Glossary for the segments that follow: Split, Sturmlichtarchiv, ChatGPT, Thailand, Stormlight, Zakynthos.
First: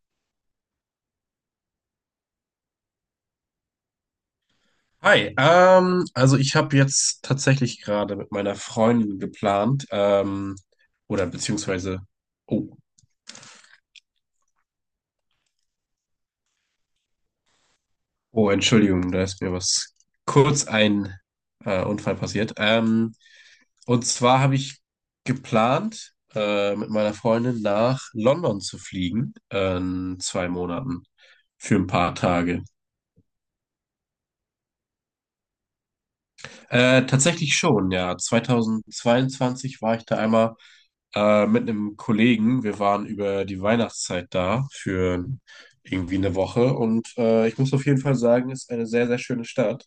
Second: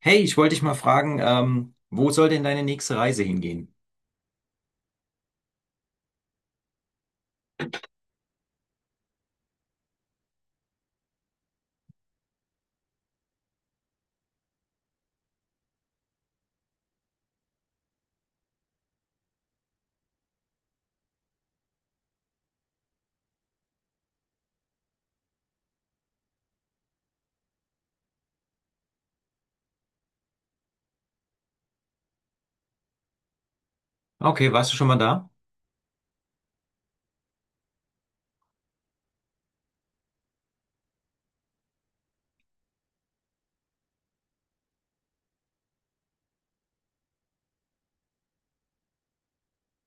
Hey, ich wollte dich mal fragen, wo soll denn deine nächste Reise hingehen? Hi, also ich habe jetzt tatsächlich gerade mit meiner Freundin geplant, oder beziehungsweise, oh, oh, Entschuldigung, da ist mir was kurz ein Unfall passiert. Und zwar habe ich geplant, mit meiner Freundin nach London zu fliegen, in 2 Monaten für ein paar Tage. Okay, warst du schon mal da? Tatsächlich schon, ja. 2022 war ich da einmal mit einem Kollegen. Wir waren über die Weihnachtszeit da für irgendwie eine Woche und ich muss auf jeden Fall sagen, ist eine sehr, sehr schöne Stadt.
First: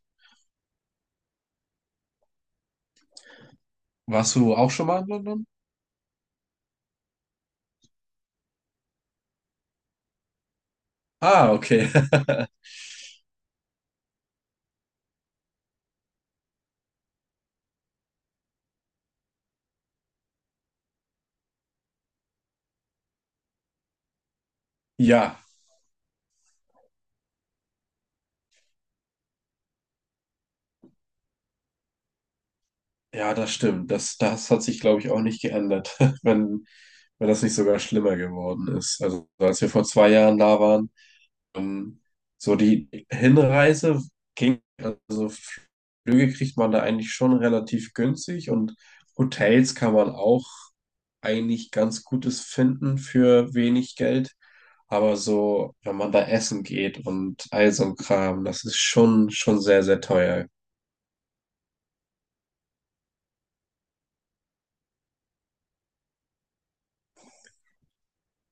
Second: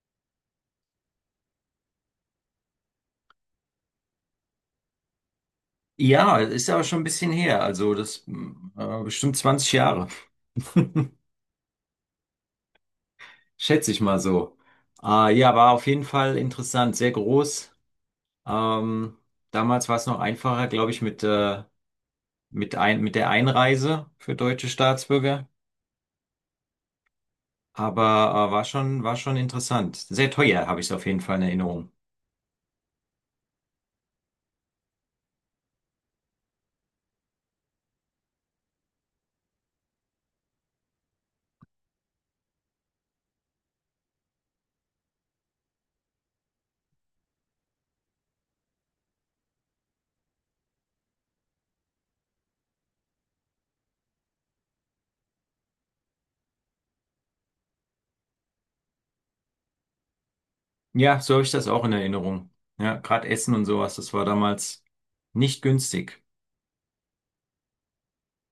Warst du auch schon mal in London? Ja, ist aber schon ein bisschen her, also bestimmt 20 Jahre. Ah, okay. Schätze ich mal so. Ja, war auf jeden Fall interessant, sehr groß. Ähm, Damals war es noch einfacher, glaube ich, mit der Einreise für deutsche Ja, Staatsbürger. Aber war schon interessant. Sehr teuer, habe ich es auf jeden Fall in Erinnerung. ja, das stimmt. Das hat sich, glaube ich, auch nicht geändert, wenn, wenn das nicht sogar schlimmer geworden ist. Also als wir vor 2 Jahren da waren, Ähm, so die Hinreise ging, also Flüge kriegt man da eigentlich schon relativ günstig und Hotels kann man auch eigentlich ganz Gutes finden für wenig Geld. Aber so, wenn man da essen geht und all so ein Kram, das ist schon, schon sehr, sehr teuer. Ja, so habe ich das auch in Erinnerung. Ja, gerade Essen und sowas, das war damals nicht günstig.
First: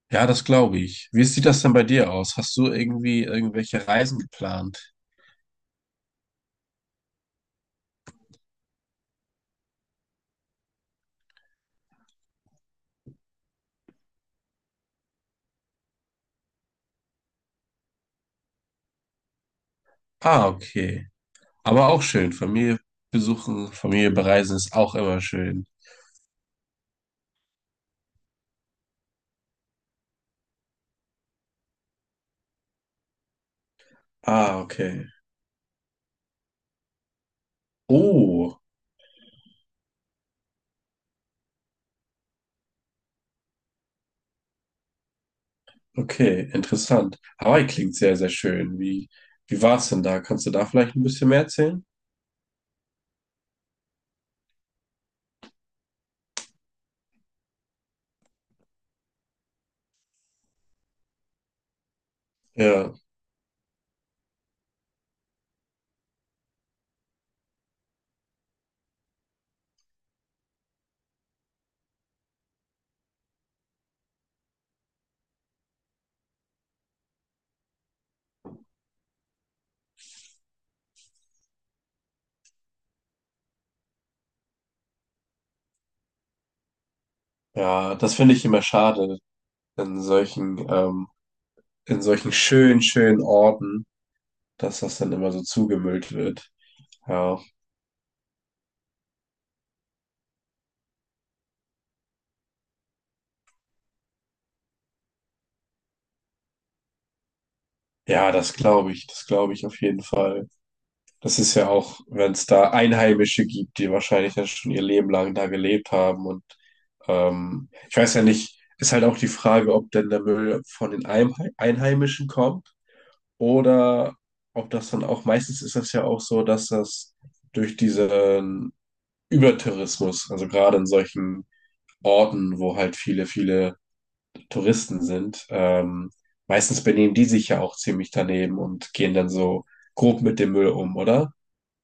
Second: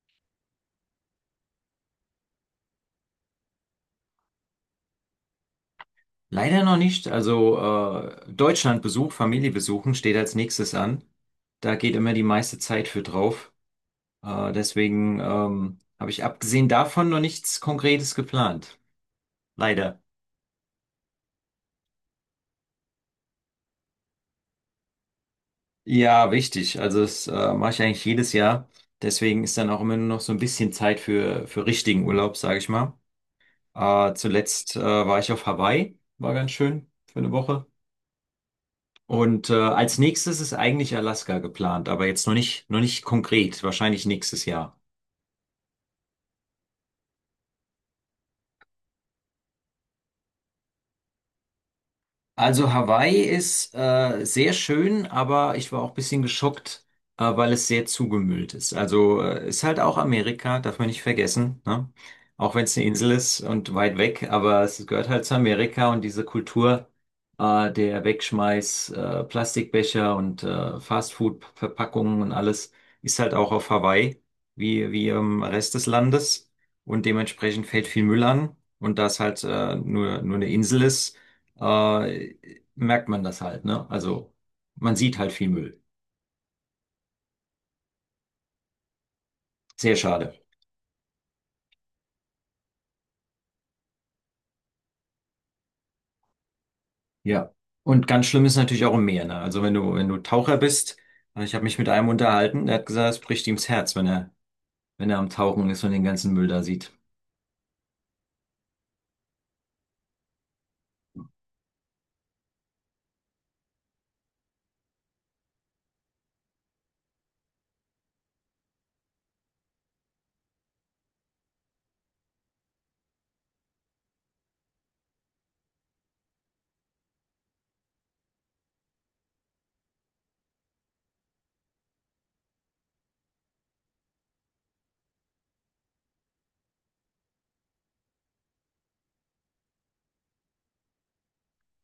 Ja, das glaube ich. Wie sieht das denn bei dir aus? Hast du irgendwie irgendwelche Reisen geplant? Leider noch nicht. Also Deutschlandbesuch, Familie besuchen steht als nächstes an. Da geht immer die meiste Zeit für drauf. Deswegen habe ich abgesehen davon noch nichts Konkretes geplant. Leider. Ah, okay. Aber auch schön. Familie besuchen, Familie bereisen ist auch immer schön. Ja, wichtig. Also das mache ich eigentlich jedes Jahr. Deswegen ist dann auch immer nur noch so ein bisschen Zeit für richtigen Urlaub, sage ich mal. Äh, Ah, zuletzt äh, okay. war ich auf Hawaii. War ganz schön für eine Woche. Oh, Und als nächstes ist eigentlich Alaska geplant, aber jetzt noch nicht konkret, wahrscheinlich nächstes Jahr. okay, interessant. Hawaii klingt sehr, sehr schön. Wie war es denn da? Kannst du da vielleicht ein bisschen mehr erzählen? Also Hawaii ist sehr schön, aber ich war auch ein bisschen geschockt, weil es sehr zugemüllt ist. Also ist halt auch Amerika, darf man nicht vergessen, ne? Auch wenn es eine Ja, Insel ist und weit weg, aber es gehört halt zu Amerika und diese Kultur der Wegschmeiß, Plastikbecher und Fastfood-Verpackungen und alles ist halt auch auf Hawaii, wie im Rest des Landes. Und dementsprechend fällt viel Müll an. Und da es halt nur eine Insel ist, äh, merkt man das halt, ne? Also man sieht halt viel Müll. ja, das finde ich immer schade Sehr in schade. solchen, ähm, in solchen schönen, schönen Orten, dass das dann immer so zugemüllt wird. Ja, Ja. Und ganz schlimm ist natürlich auch im Meer, ne? Also wenn du Taucher bist, ich habe mich mit einem unterhalten, der hat gesagt, es bricht ihm das Herz, wenn er am Tauchen ist und den ganzen Müll da sieht. ja, das glaube ich auf jeden Fall. Das ist ja auch, wenn es da Einheimische gibt, die wahrscheinlich dann schon ihr Leben lang da gelebt haben. Und ich weiß ja nicht, ist halt auch die Frage, ob denn der Müll von den Einheimischen kommt oder ob das dann auch, meistens ist das ja auch so, dass das durch diesen Übertourismus, also gerade in solchen Orten, wo halt viele, viele Touristen sind, meistens benehmen die sich ja auch ziemlich daneben und gehen dann so grob mit dem Müll um, oder?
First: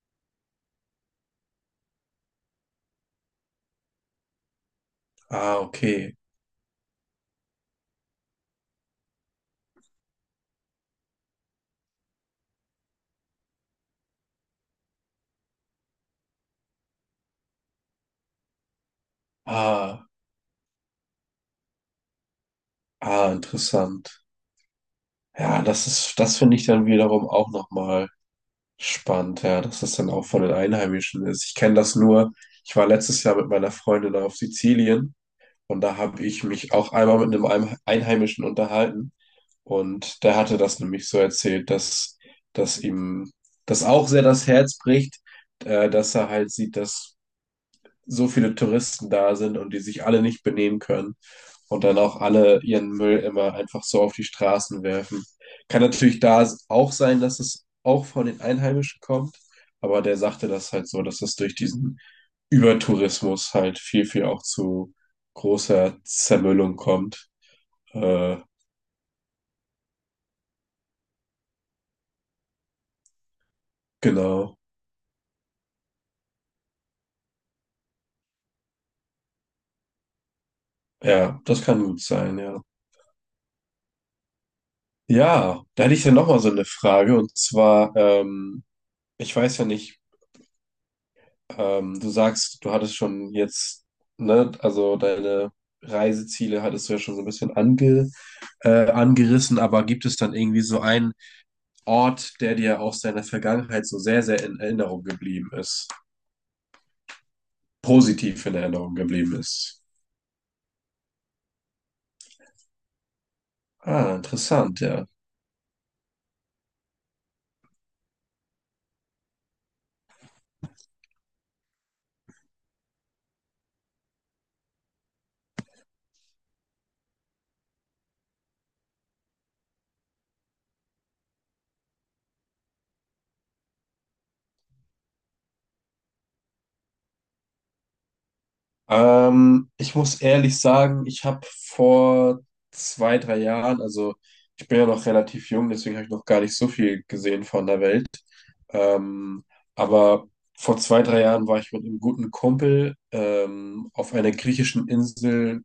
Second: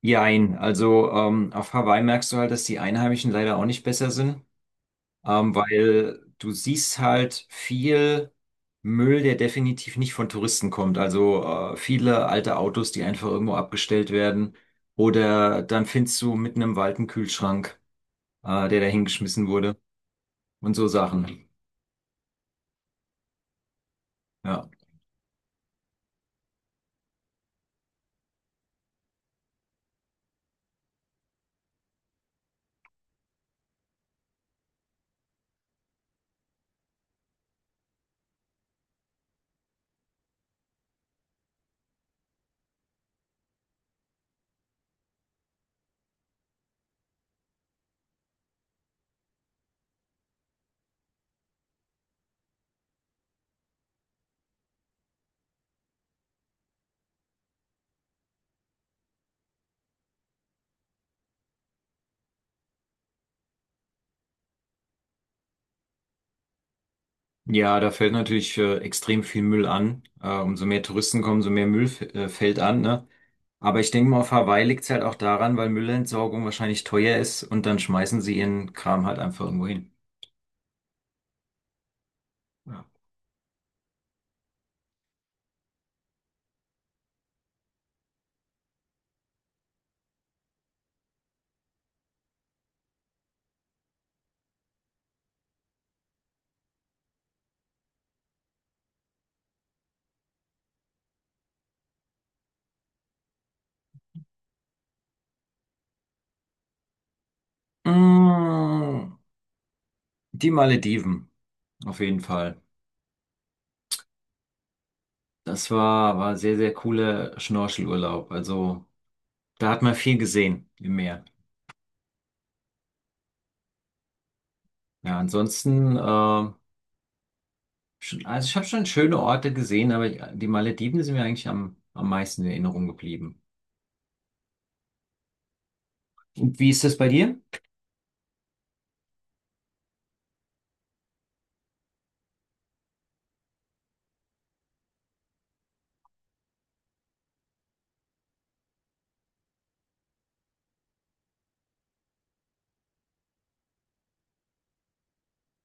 Jein, also auf Hawaii merkst du halt, dass die Einheimischen leider auch nicht besser sind. Ah, okay. Weil du siehst halt viel Müll, der definitiv nicht von Touristen kommt. Also viele alte Autos, die einfach irgendwo abgestellt werden. Oder dann findest du mitten im Wald einen Kühlschrank, der da hingeschmissen wurde Ah, und so Sachen. ah, interessant. Ja. Ja, das finde ich dann wiederum auch nochmal spannend, ja, dass das dann auch von den Einheimischen ist. Ich kenne das nur, ich war letztes Jahr mit meiner Freundin auf Sizilien und da habe ich mich auch einmal mit einem Einheimischen unterhalten und der hatte das nämlich so erzählt, dass ihm das auch sehr das Herz bricht, dass er halt sieht, dass so viele Touristen da sind und die sich alle nicht benehmen können. Und dann auch alle ihren Müll immer einfach so auf die Straßen werfen. Kann natürlich da auch sein, dass es auch von den Einheimischen kommt, aber der sagte das halt so, dass das durch diesen Übertourismus halt viel, viel auch zu großer Zermüllung kommt. Ja, da fällt Äh, natürlich extrem viel Müll an. Umso mehr Touristen kommen, umso mehr Müll fällt an, ne? Aber ich denke mal, auf genau. Hawaii liegt es halt auch daran, weil Müllentsorgung wahrscheinlich teuer ist und dann schmeißen sie ihren Kram halt einfach irgendwo hin. Ja, das kann gut sein, ja. Ja. Ja, da hätte ich ja nochmal so eine Frage und zwar, ich weiß ja nicht. Du sagst, du hattest schon jetzt, ne, also deine Reiseziele hattest du ja schon so ein bisschen angerissen, aber gibt es dann irgendwie so einen Ort, der dir aus deiner Vergangenheit so sehr, sehr in Erinnerung geblieben ist? Positiv in Erinnerung Mm, geblieben ist? Die Malediven, auf jeden Fall. Ah, interessant, ja. Das war sehr, sehr cooler Schnorchelurlaub. Also da hat man viel gesehen im Meer. Ja, schon, also ich habe schon schöne Orte gesehen, aber die Malediven sind mir eigentlich am meisten in Erinnerung geblieben. Und wie ist das bei dir? Ich muss ehrlich sagen, ich habe vor 2, 3 Jahren, also ich bin ja noch relativ jung, deswegen habe ich noch gar nicht so viel gesehen von der Welt. Ähm, aber vor 2, 3 Jahren war ich mit einem guten Kumpel auf einer griechischen Insel,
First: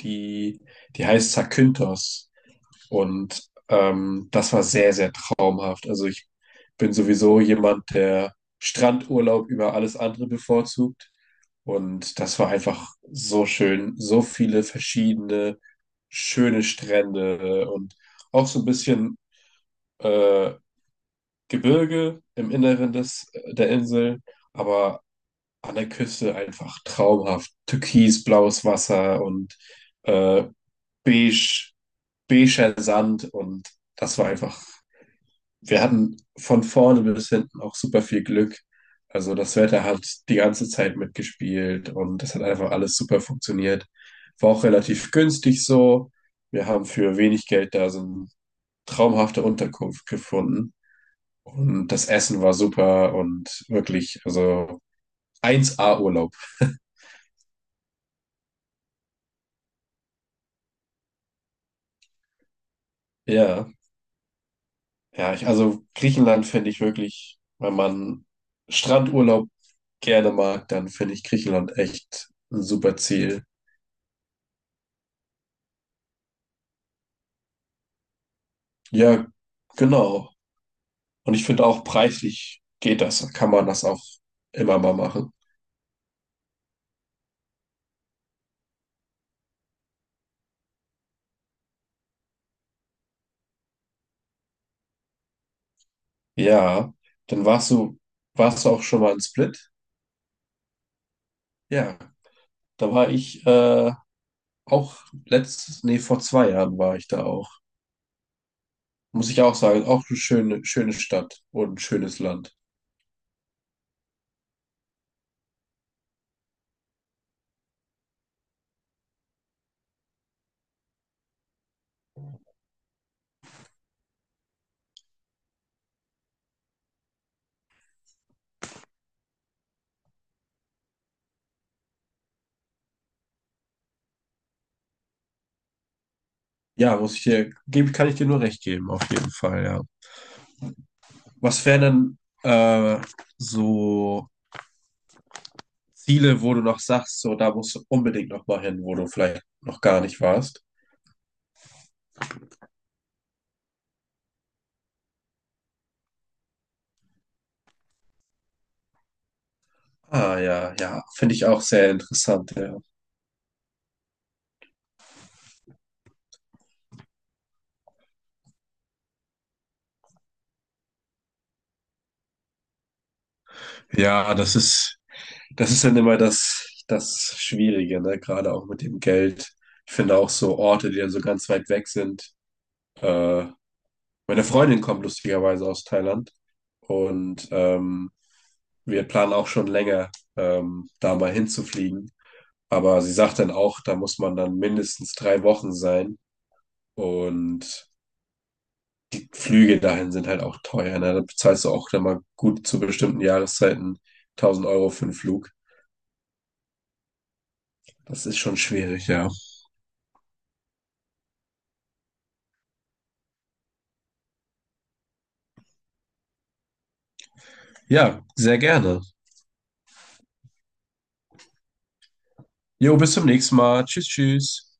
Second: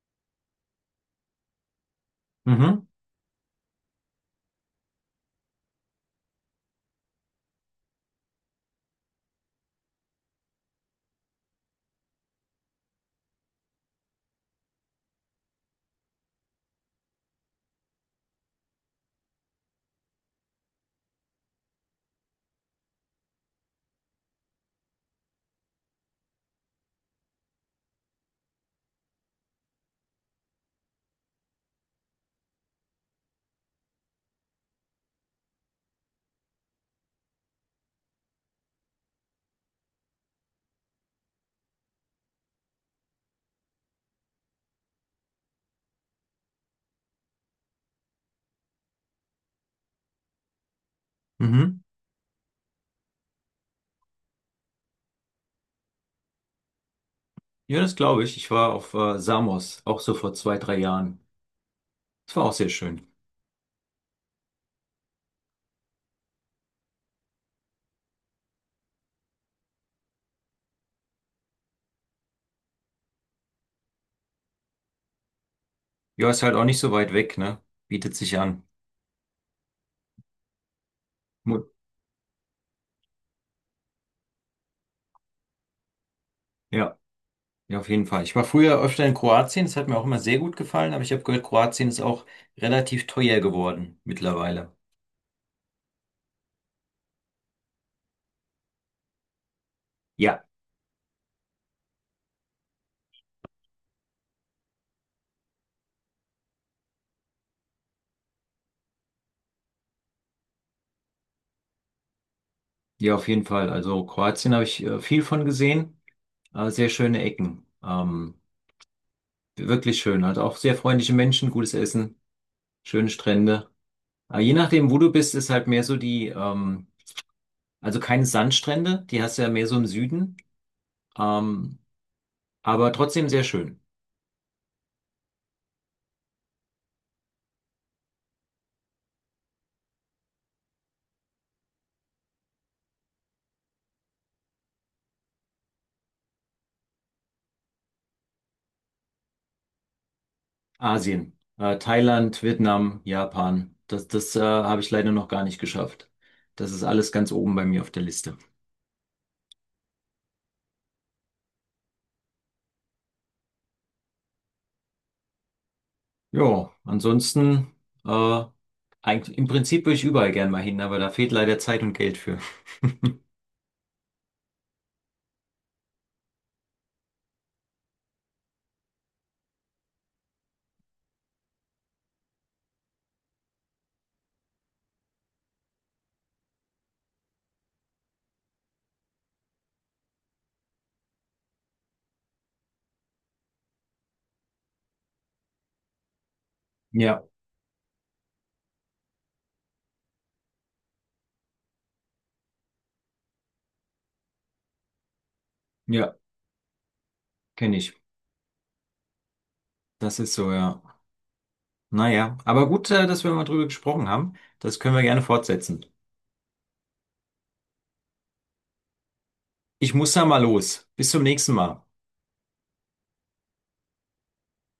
die, die heißt Zakynthos. Mhm, Und das war sehr, sehr traumhaft. Also ich bin sowieso jemand, der Strandurlaub über alles andere bevorzugt. Und das war einfach so schön, so viele verschiedene schöne Strände und auch so ein bisschen äh, Gebirge im Inneren des, der Insel, aber an der Küste einfach traumhaft. Türkisblaues Wasser und äh, beige, beiger Sand und das war einfach, wir hatten von vorne bis hinten auch super viel Glück. Also das Wetter hat die ganze Zeit mitgespielt und das hat einfach alles super funktioniert. War auch relativ günstig so. Wir haben für wenig Geld da so eine traumhafte Unterkunft gefunden mhm. und das Essen war super und wirklich, also 1A Urlaub. Ja, das glaube ich. Ich war auf Samos, auch so vor zwei, drei Jahren. Das war auch sehr schön. Ja. Ja, ich, also Griechenland finde ich wirklich, wenn man Strandurlaub gerne mag, dann finde ich Griechenland echt ein super Ziel. Ja, ist halt auch nicht so weit weg, ne? Bietet sich an. Ja, genau. Und ich finde Mu- auch preislich geht das, kann man das auch immer mal machen. Ja. Ja, auf jeden Fall. Ich war früher öfter in Kroatien, das hat mir auch immer sehr gut gefallen, aber ich habe gehört, Kroatien ist auch relativ teuer geworden mittlerweile. Ja, dann warst du, warst du auch schon mal in Split? Ja. Ja, da war ich auch nee, vor 2 Jahren war ich da auch. Muss ich auch sagen, auch eine schöne, schöne Stadt und ein schönes Land. Ja, auf jeden Fall. Also Kroatien habe ich viel von gesehen, sehr schöne Ecken. Wirklich schön, hat auch sehr freundliche Menschen, gutes Essen, schöne Strände. Je nachdem, wo du bist, ist halt mehr so also keine Sandstrände, die hast du ja mehr so im Süden, ähm, aber trotzdem sehr schön. Ja, muss ich dir, gebe, kann ich dir nur recht geben, auf jeden Fall, ja. Was wären denn so Ziele, wo du noch sagst, so da musst du unbedingt noch mal hin, wo du vielleicht noch gar nicht warst? Asien, Thailand, Vietnam, Japan. Das habe ich leider noch gar nicht geschafft. Das ist alles ganz oben bei mir auf der Liste. Ah ja, ja, finde ich auch sehr interessant, ja. Ja, äh, im Prinzip würde ich überall gern mal hin, aber da fehlt leider Zeit und Geld für. Ja, das ist dann immer das Schwierige, ne? Gerade auch mit dem Geld. Ich finde auch so Orte, die dann so ganz weit weg sind. Äh, Meine Freundin kommt lustigerweise aus Thailand und wir planen auch schon länger, da mal hinzufliegen. Aber sie sagt dann auch, da muss man dann mindestens 3 Wochen sein. Ja, Und die Flüge dahin sind halt auch teuer. Ne? Da bezahlst du auch dann mal gut zu bestimmten Jahreszeiten 1000 Euro für einen Flug. ja, kenne ich. Das ist schon schwierig, ja. Das ist so, ja. Naja, aber gut, dass wir mal drüber gesprochen haben. Das können wir gerne fortsetzen. Ja, sehr gerne. Ich muss da mal los. Bis zum nächsten Mal. Jo, bis zum nächsten Mal. Tschüss, tschüss.